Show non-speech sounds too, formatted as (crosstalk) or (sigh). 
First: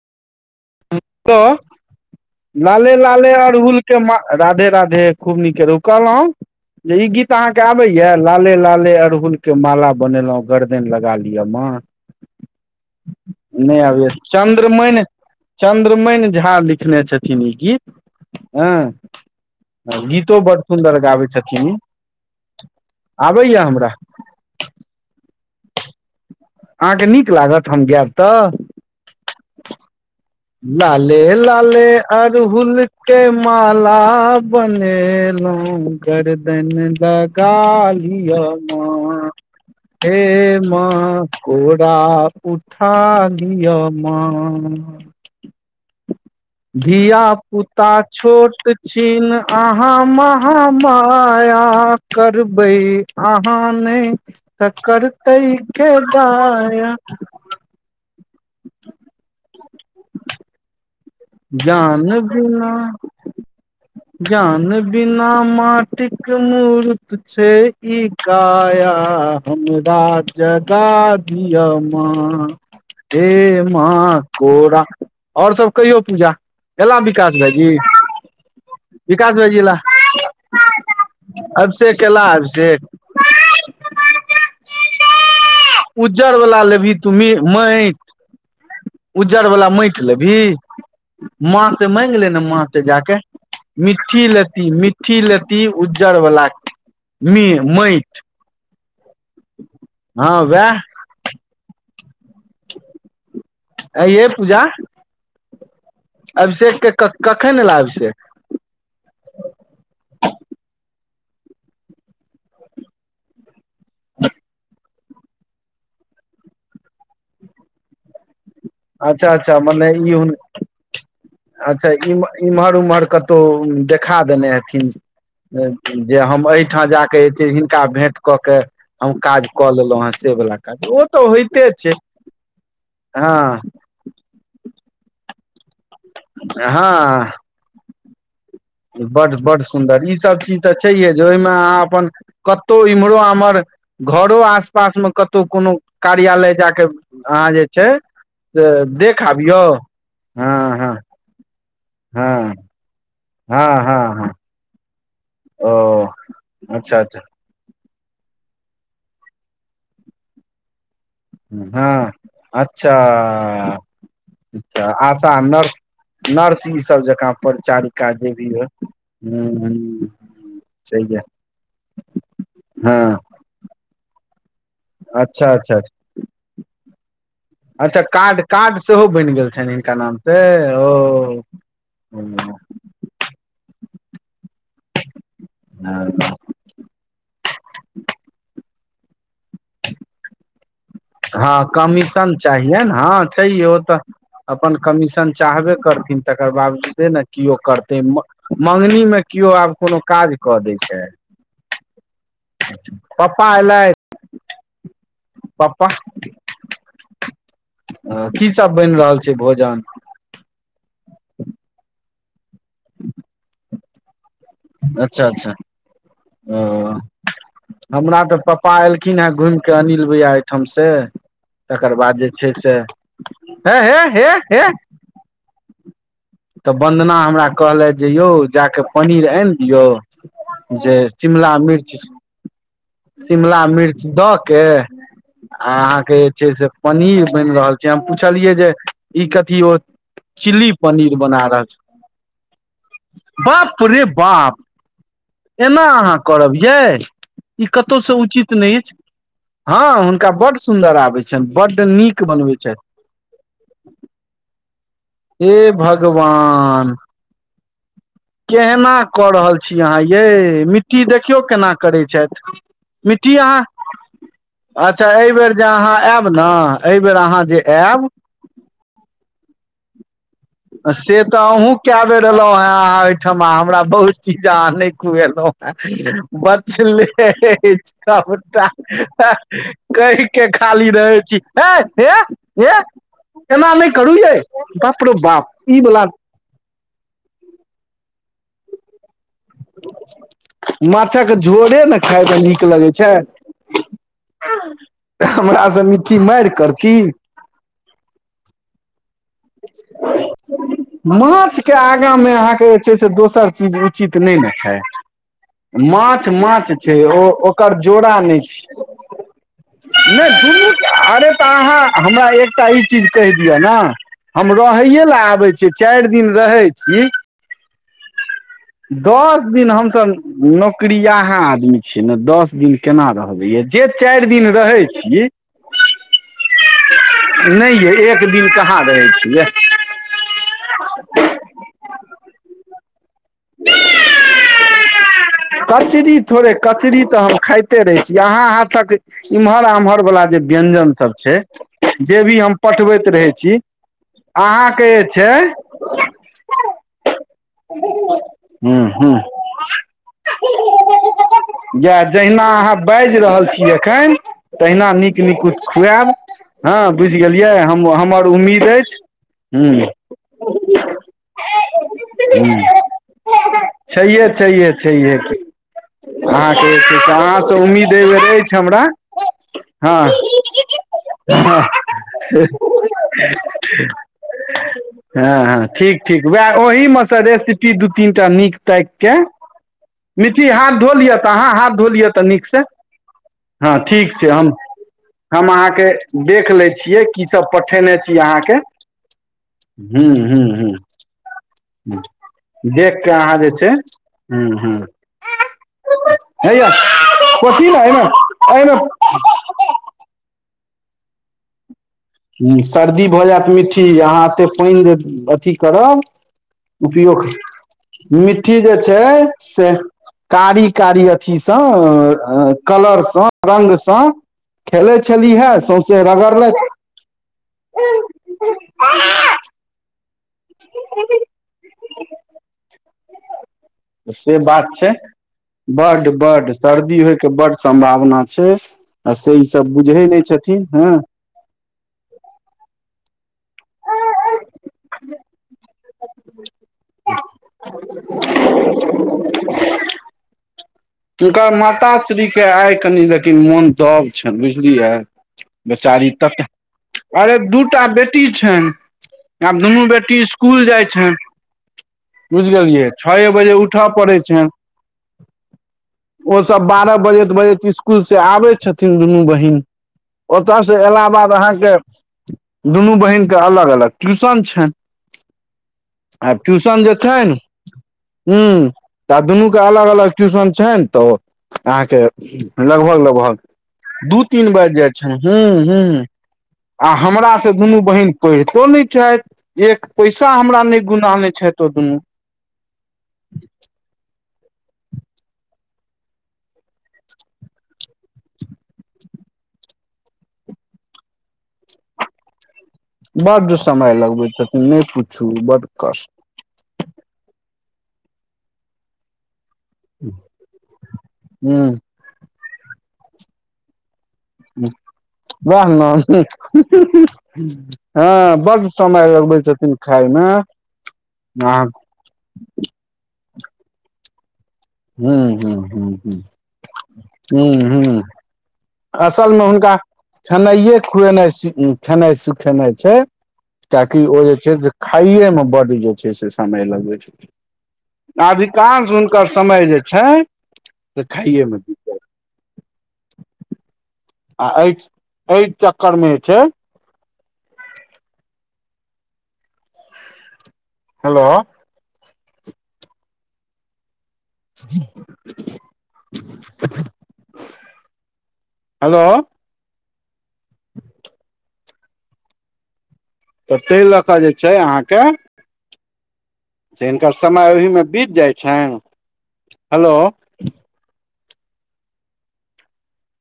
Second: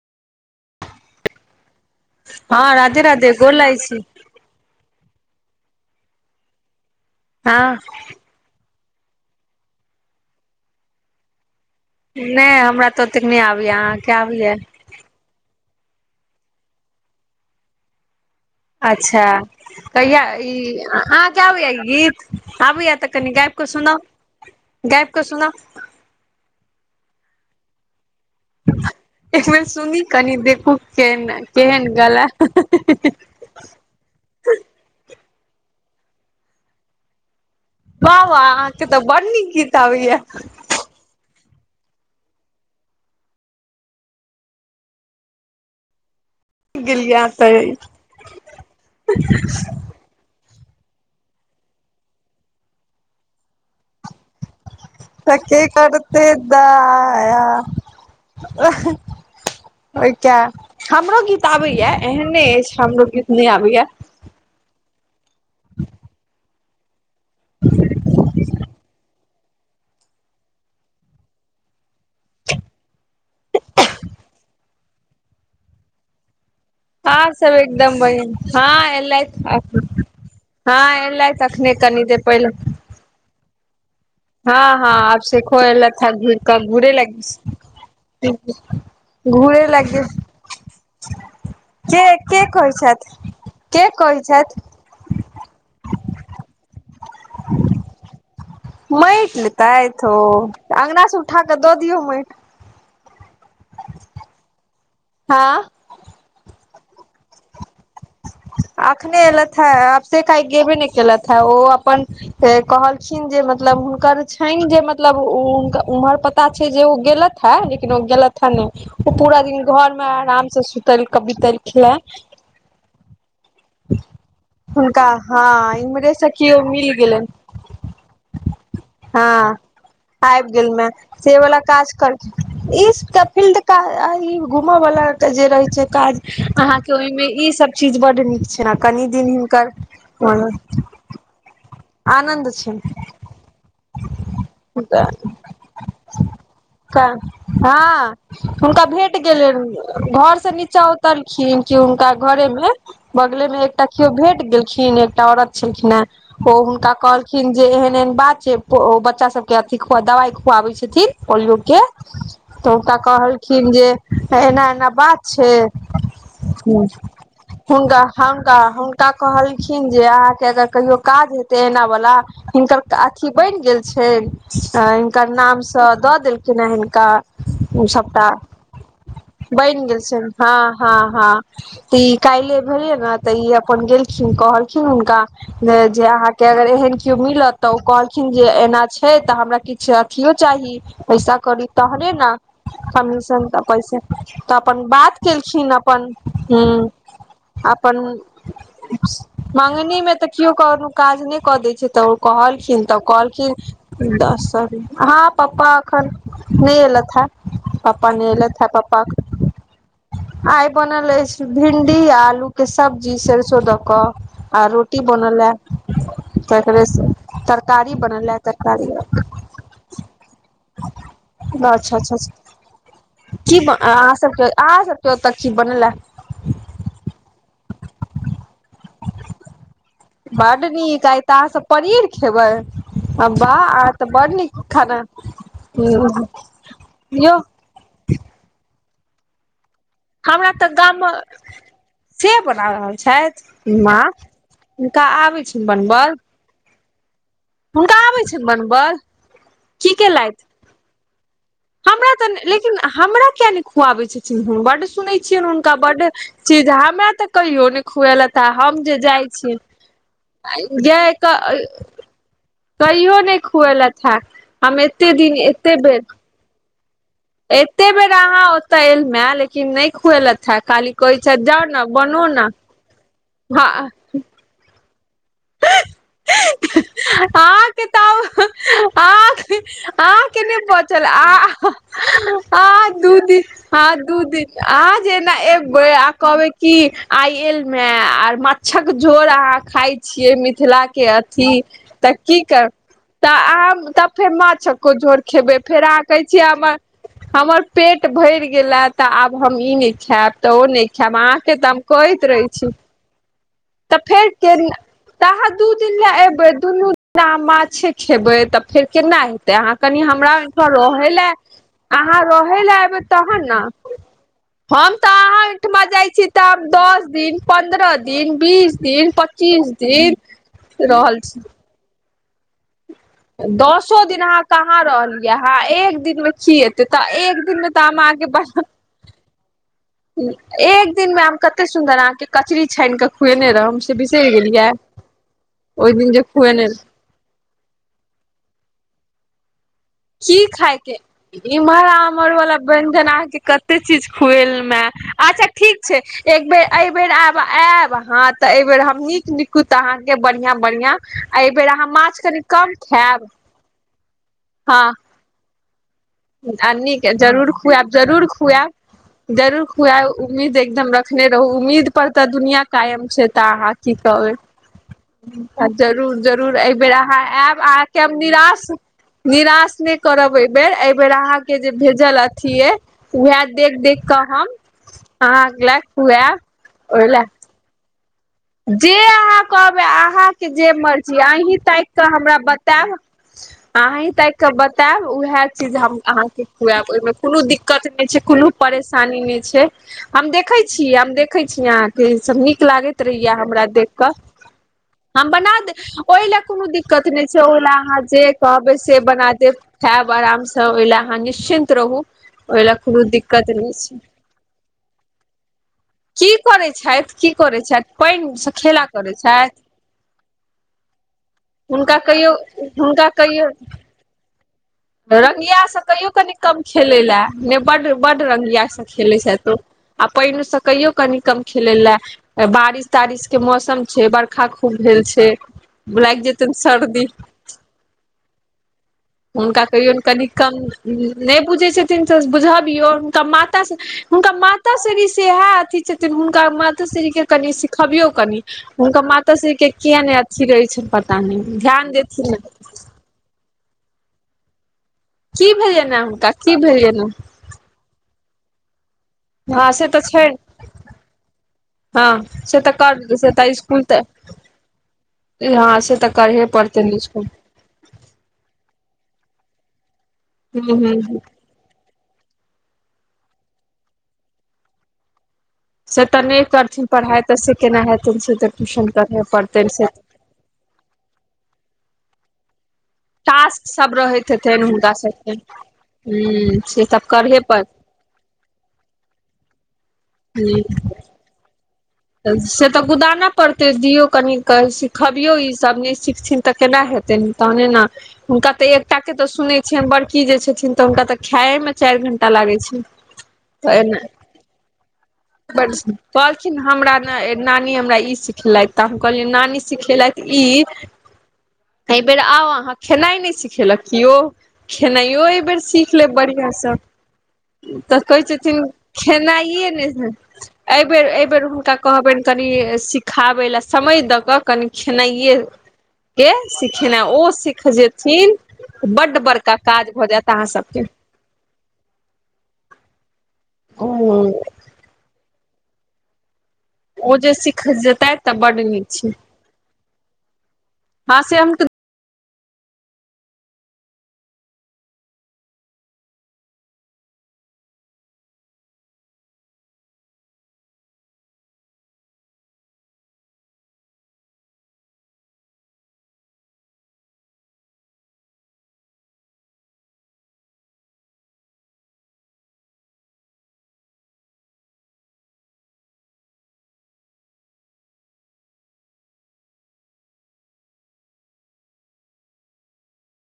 (unintelligible) हँ लाले राधे राधे लाले गोर लागै अरहुल छी के मा राधे राधे खूब नीके रहु कहलौं जे ई गीत अहाँके हँ आबैया लाले लाले अरहुल के माला बनेलों गर्दन लगा लिअ माॅं नहि हमरा तऽ ओतेक नहि आबैया अहाँके आबैया चन्द्रमनि झा लिखने छथिन ई गीत हँ अच्छा कहिया गीतो ई बड सुन्दर गाबै अहाँ के छथिन आबैया ई गीत? आबैया तऽ कनि गाबि आबैया कऽ हमरा सुनाउ, गाबि कऽ सुनाउ। अहाँके नीक लागत हम गायब तऽ एक बेर सुनी कनी देखू लाले केहन लाले केहन गला अड़हुल के माला बनेलौ गरदनि लगा वाह लिअ वाह अहाँके तऽ बड़ माँ नीक गीत आबैय हे माँ माॅं कोरा उठा लिअ माँ गेलियै अहाँ तऽ धियापुता छोट छिन आहाँ अहाॅं महामाया करबै आहाँ नई त सके करतैके करते दाया ऐसे ओइ के हमरो गीत आबैया ज्ञान एहन नहि बिना अइछ हमरो गीत नहि आबैया ज्ञान बिना माटिक मुरुत छै ई काया हमरा जगा दिय माँ हे माँ कोरा आओर सब कहियौ पूजा एला अहाँ विकास सब भाइजी एकदम बढ़िया हँ विकाश एलथि भाइजी एला अखन। हँ एलथि अखने कनी अभिषेेक देर एला पहिले अभिषेेक हँ हँ अभिषेेको एलाइथ हे उज्जर घुइर कऽ वाला घूरे लेबही लै तू मी माटि उज्जर वला माइट लेबही। माँ से के माँगि ले न, के माँ कहै से छथि जाके, के कहै मिठ्ठी छथि लेती मि ठी लेती उज्जर वला, मे माइट। माइट लेतैथ, ओ हँ वएह अंगना स उठा कऽ दऽ दियौ माइट। एअ यै पूजा। हँ। अभिषेक के कखैन एला अभिषेक? अखने एलैथ है, अभिषेक आइ गेबे नहि केलैथ है, ओ अपन कहल खिन जे मतलब, हुनकर छनि जे मत मतलब उ हुनका उम्हर पता छै जे, ओ गेलथ है, लेकिन ओ गेलथ हे नइ। ओ अच्छा पूरा अच्छा दिन मने घर मे ई हुन आराम से, सुतल कऽ बितलखिन अच्छा है। इम इम्हर -उम्हर कत तो देखा देने हेथिन, हुनका हँ इम्हरे जे से हम केओ एहिठाम मिल जाके गेलनि जे छै हिनका भेंट कऽ के हम काज हँ कऽ लेलहुँ हेँ से वला काज, ओ तऽ होइते छै। इस कपिल हँ त (unintelligible) घूमऽ वाला के जे रहे छै काज, अहां के ओय में हँ इ सब चीज बड नीकऽ बड बड़ सुन्दर! ई सब चीज तऽ छैहे। जे ओहिमे अहाॅं अपन आनन्द कतहु इम्हरो आमहर घरो आस- पास मे कतहु कोनो कार्यालय जाके का अहाँ जे छै हँ, से हुनका भेट देख आबियौ गेलनि, घर से हँ नीचा हँ उतर खिन, कि हुनका घऽरे हँ में। बगले मे हँ एकटा हँ केओ हँ भेट गेलखिन, एकटा औरत ओ छलखिन हें, ओ हुनका अच्छा अच्छा कहलखिन जे एहेन-एहेन बात छै, बच्चा सबके अथि खु दवाइ खुआबै छथिन। पोलियो के, हँ तऽ अच्छा हुनका कहलखिन जे, अच्छा एना-एना बात आशा छै। नर्स नर्स ई सब जकाँ हुनका परिचारिका जे भी हहुनका होय हुनका कहलखिन जे हूँ अहाँके अगर कहियो सही ये काज हेते एना वाला, हिनकरक हँ अथि बनि गेल छैन। अ हिनकर अच्छा अच्छा अच्छा नामसँ दऽ देलखिन हे हिनका अच्छा सभटा कार्ड कार्ड सेहो बनि गेल छनि हिनका गेल नाम छनि से, हँ हँ हँ तऽ ई ओह काल्हिे भेलियै ने तऽ ई अपन गेलखिन कहलखिन हुनका जे जे अहाँक के अगर एहन केओ मिलत तऽ, ओ कहलखिन जे एना छै तऽ हमरा किछु अथिओ चाही। पैसा हँ -कौड़ी तहने ने, कमीशन चाहियनि हँ कमीशन तऽ छैहे ओ पैसे तऽ अपन बात कमीशन केलखिन, चाहबे अपन। करथिन तकर हुॅं बावजूदे ने किओ अपन करतै मगनी मे किओ आब कोनो मंगनी मे तऽ काज क्यों कऽ दै केओक छै काज नहि कऽ दय छै, तऽ ओ कहलखिन, तऽ पप्पा एलथि कहलखिन दऽस अहाँ पप्पा अखन नहि ऐलथ हें, पप्पा अ, नहि की ऐलथ है, सब बनि पप्पाक रहल छै भोजन आइ बनल अछि, भिंडी आ आलू के सब्जी सैरसों दऽ कऽ आर रोटी अच्छा बनलए। अच्छा ओ तकरेस तरकारी हमरा बनल तऽ ऐ पप्पा तरकारी। एलखिन हे घुमि के अनिल भैया एहिठाम से तकर अच्छा! अच्छा! बाद जे छै से छा की हे हे आहाॅं हे सबके, हे आहाॅं सबके ओतऽ की बनऐ? तऽ वन्दना हमरा कहलथि जे यौ जाकऽ पनीर आनि दियौ। बड्ड जे नीक, आइ तऽ अहाँ शिमला सब मिर्च पनीर खेबै। आ वाह शिमला अहाँ मिर्च तऽ बड दऽ के, नीक आ खाना अहाँके जे छै से पनीर यौ बनि रहल छै। जे हम पुछलियै जे ई कथी ओ हमरा तऽ चिल्ली गाममे पनीर बना रहल छै। से बना रहल छथि, बाप वाँ रे हुनका आबै छनि बनवल? करबियै ई कतहुसँ छनि उचित नहि अछि, बनबल की हाॅं हुनका केलथि बड सुन्दर आबै छनि बड्ड हमरा नीक तऽ बनबैत लेकिन छथि। हमरा किया नहि खुआबै छथिन। बड सुनै छियनि हे हुनका बड चीज भगवान हमरा तऽ कहियो नहि खुएलैथ। आ हम केहना जे जाइ कऽ रहल छीयन। छी अहाँ यै गै मिट्टी ए देखियौ कऽ केना करै छथि कहियो मिट्टी नहि अहाँ खुऐलैथ हें। हम एते दिन एते बेर आब ने एहि बेर अहाँ जे आयब एल मैं लेकिन नहि खुऐलक से तऽ अहूँ कए बेर ने ऐलहुँ हेँ अहाँ एहिठमा हमरा हँ बहुत चीज आहॅं नहि खुएलहुं हें मछली हे हे हे अहाँके तऽ सबटा अहाँके अहाँके कहिके खाली रहै छी है ऐह। आर दू दिन हँ दू दिन अहाॅं बाप रौ जेना बाप ई एबै वला आ कहबै की आइ एल में आर माछक झोर अहाँ खाय छियै मिथिलाके माछक अथी झोरे ने तऽ खायमे की नीक करू लगै छै तऽ अहाँ तब फेर माछक्को झोर खेबै, हमरा से फेर अहाँ मिट्ठी कहै छियै मारि हमर करती हमर पेट भरि गेला तऽ आब हम ई नहि खायब तऽ ओ नहि खायब अहाँके माछ के तऽ हम आगा कहैत मे रहै अहाँके छी। जे छै से दोसर चीज तऽ उचित फेर नहि ने केना छै। तऽ अहाँ दू दिन लए माछ एबै माछ दुनू छै दिना ओ आहाॅं ओकर माछे जोड़ा खेबै नहि तऽ छै फेर केना तऽ अहाँ कनि नहि हमरा ओठाॅं दुनू रऽहै लऽ अरे तऽ अहाँ हमरा रऽहै एकटा लऽ ई ऐयबै चीज कहि तहन दिअ नां। ने हम रहैए तऽ लए आहाँ आबै छियै एहिठमा चारि जाइ छी दिन तऽ रहै छी दस दिन पन्द्रह दिन बीस दिन दस दिन पच्चीस हमसभ रहल नौकरीयाहा छी आदमी छियै ने दस दिन केना रहब। अभिय जे चारि दिन रहै छी। हँ एक दिन मे की हेते तऽ एक दिन मे नहि तऽ यै अहाँ के एक बढ़। दिन कहाँ रहै छियै एक दिन में आब कते सुंन्दर अहाँ के कचरी छानि कऽ। खुएने रहउ हम से बिसरि गेलियै ओहि दिन कचरी जे थोड़े खुएने रह। कचरी तऽ हम खाइत। खइते रहै छी अहाँ हाथक इम्हर आम्हर। वला जे की व्यञ्जन खायकते सब छै इम्हर जे आमहर भी हम वाला व्यंजन पठबैत रहै अहाँके छी कते चीज। हौल मे अहाँके जे अच्छा छै ठीक छै एक बेर एहिबर आब आयब अहाँ। तऽ हूँ एहिबेर हम हूँ नीक निकुत अहाँके बढ़िआँ बढ़िआं आ एहिबेर अहाँ इएह माछ कनि जहिना कम अहाँ बाजि खायब। रहल छी एखन तहिना हँ नीक निकुत खुआब। आ हँ नीक बुझि जरूर गेलियै हम खुआब हमर जरूर उम्मीद खुआब अछि। जरूर हूँ हूँ खुआब उम्मीद एकदम रखने रहू उम्मीद पर तऽ दुनिया कायम छै। तऽ अहाँ की छैहे कहबै छैहे छैहे हँ जरूर-जरूर एहिबेर अहाँ आयब आ। ऐबेर अछि हमरा। निराश नहि हँ करबै ऐबेर। बेर अहाँ के जे भेजल अथि ऐह वएह देख देख क हम। हँ हँ अहाँके लए ठीक ठीक खुआएब वएह ओहि मे सँ रेसिपी दू तीन टा नीक। ताकि जे के अहाँ कहबै मिट्टी अहाँके जे हाथ धो लिअ मर्जी तऽ अहाँ अहीं हाथ ताकि धो कऽ लिअ तऽ हमरा नीकसँ बतायब। हँ अही ठीक छै ताकि कऽ हम बतायब उएह चीज अहाँके हम अहाँके देख लै खुआएब छियै ओहिमे की कोनो सब दिक्कत। पठेने दिक्कत नहि छी छै कोनो अहाँके परेशानी नहि छै ह्म हम ह्म देखे छी ह्म हम देखे छी अहां के ई सब नीक लागे। देख कऽ रहैया अहाँ जे हमरा छै देख कऽ। ह्म ह्म हम बना देब ओहि लए हे कोनो यौ दिक्कत नहि छै ओहि ल कोसी ने अहाँ एहिमे जे कहबै से एहिमे बना देब। खायब आराम से ओहि लए अहाँ निश्चिन्त रहू। हूँ ओहि लए कोनो सर्दी भऽ जायत दिक्कत नहि मिट्ठी छै अहाँ एतेक पानि अथी करब। की करै छथि उपयोग की करै छथि पानिसँ मिट्ठी जे खेला करै छै छथि से। कारी कारी अथीसँ हुनका कहियो हुनका कलरसँ रंगसँ। खेलै छलीहे रंगिया स सौँसे कहियौ कनि कम रगड़लथि खेलय लए। ने बड बड रंगियास से खेले छथि आब पहिने से कहियो कनि कम। खेले ले बारिश तारिश के मौसम। छै से बरखा बात खूब छै भेल बड लागि बड जेतनि सर्दी होयके बड। सम्भावना छै आ से ई हुनका सब बुझै कहियौन कनि नहि कम छथिन हँ। नहि बुझै छथिन त बुझबियौ हुनका माताँ। हुनका माता क्ष्री से इएह अथथि छथिन हुनका माता क्ष्री के। कनि सिखबियो कनि हुनकर माता क्ष्री के किया ने अथी रहे छनि प। हुनकर माताश्रीके आइ कनि लेकिन मोन दब छनि बुझलियै। की भेलनि ने बेचारी हुनका त की भेलनि ने अरे दूटा बेटी छनि। आब हँ दुनू से तऽ बेटी छै इसकूल जाय छैन। हँ से तऽ बुझिगेलियै कर से छए तऽ बजे इसकुल उठय तऽ पड़ैत छनि। हँ से। तऽ ओ करहे सब पड़तनि बारह बजेत इसकुल बजेत इ। इसकुल से आबै छथिन दुनू बहिन ओतय से हूँ अयला हूँ बाद अहाँके। दुनू बहिनके अलग अलग ट्यूशन छनि। से तऽ आ नहि ट्यूशन करथिन जे पढ़ाइ तऽ छनि से केना हेतनि से तऽ हूँ ट्यूशन तऽ करहे दुनू के पड़तनि से अलग अलग। ट्यूशन छनि तऽ अहाँ के लगभग ल। टास्क सब दु रहैत तीन हेतनि बाज जाइ हुनका छनि सबके हूँ हूँ ह से आ सब हमरा करहे से पर दुनू बहिन। पढ़ितो नहि छथि एक पैसा ह हमरा नहि गुदानै छथि ओ दुनू। से तऽ गुदानऽ पड़तै दियौ कनि कऽ सिखबियौ ईसभ नहि सिखथिन। तऽ केना हेतैन तहने ने। हुनका तऽ एकटा के तऽ सुने छियनि बड़की जे छथिन तऽ हुनका तऽ खायए में चारि घंटा लागे छै। बड समय लगबै छथिन नहि पुछू। ब कहलखिन हमरा ने नानी हमरा ई सिखलथि तऽ हम कहलियै नानी। सिखेलथि ई ह एहि बेेर आउ अहाँ खेनाइ नहि सिखेलक केओ। खेनाइयो एहि बेेर वएह सीख लेब ने बढ़िआँसँ तऽ कहैत हँ छथिन। बड्ड समय लगबै छथिन खेनाइए ने। खायमे एहिबेर एहिबेर आ हुनका कहबनि कनि सिखाबै लए समय दऽ क। ह कनखेनाइए ह के सिखेनाइ ओ सिख जेथिन। बड्ड असल मे बड़का हुनका काज भऽ जायत अहाँ खेनाइए सबके खुएनाइ खेनाइ सखेनाइ छै। ताकि ओ जे छै से खाइये मे बड जे छै से समय लग। ओ जे सीख जेतै तऽ बड्ड नीक अधिकांश छै हुनकर समय जे छै से हँ से हम खाइएमे द। आ एहि एहि चक्कर मे जे छै। हेलो। हेलो। तऽ ताहि लऽ कऽ जे छै अहाँके। से हिनकर समय ओहिमे बीत जाइत छनि हेलो।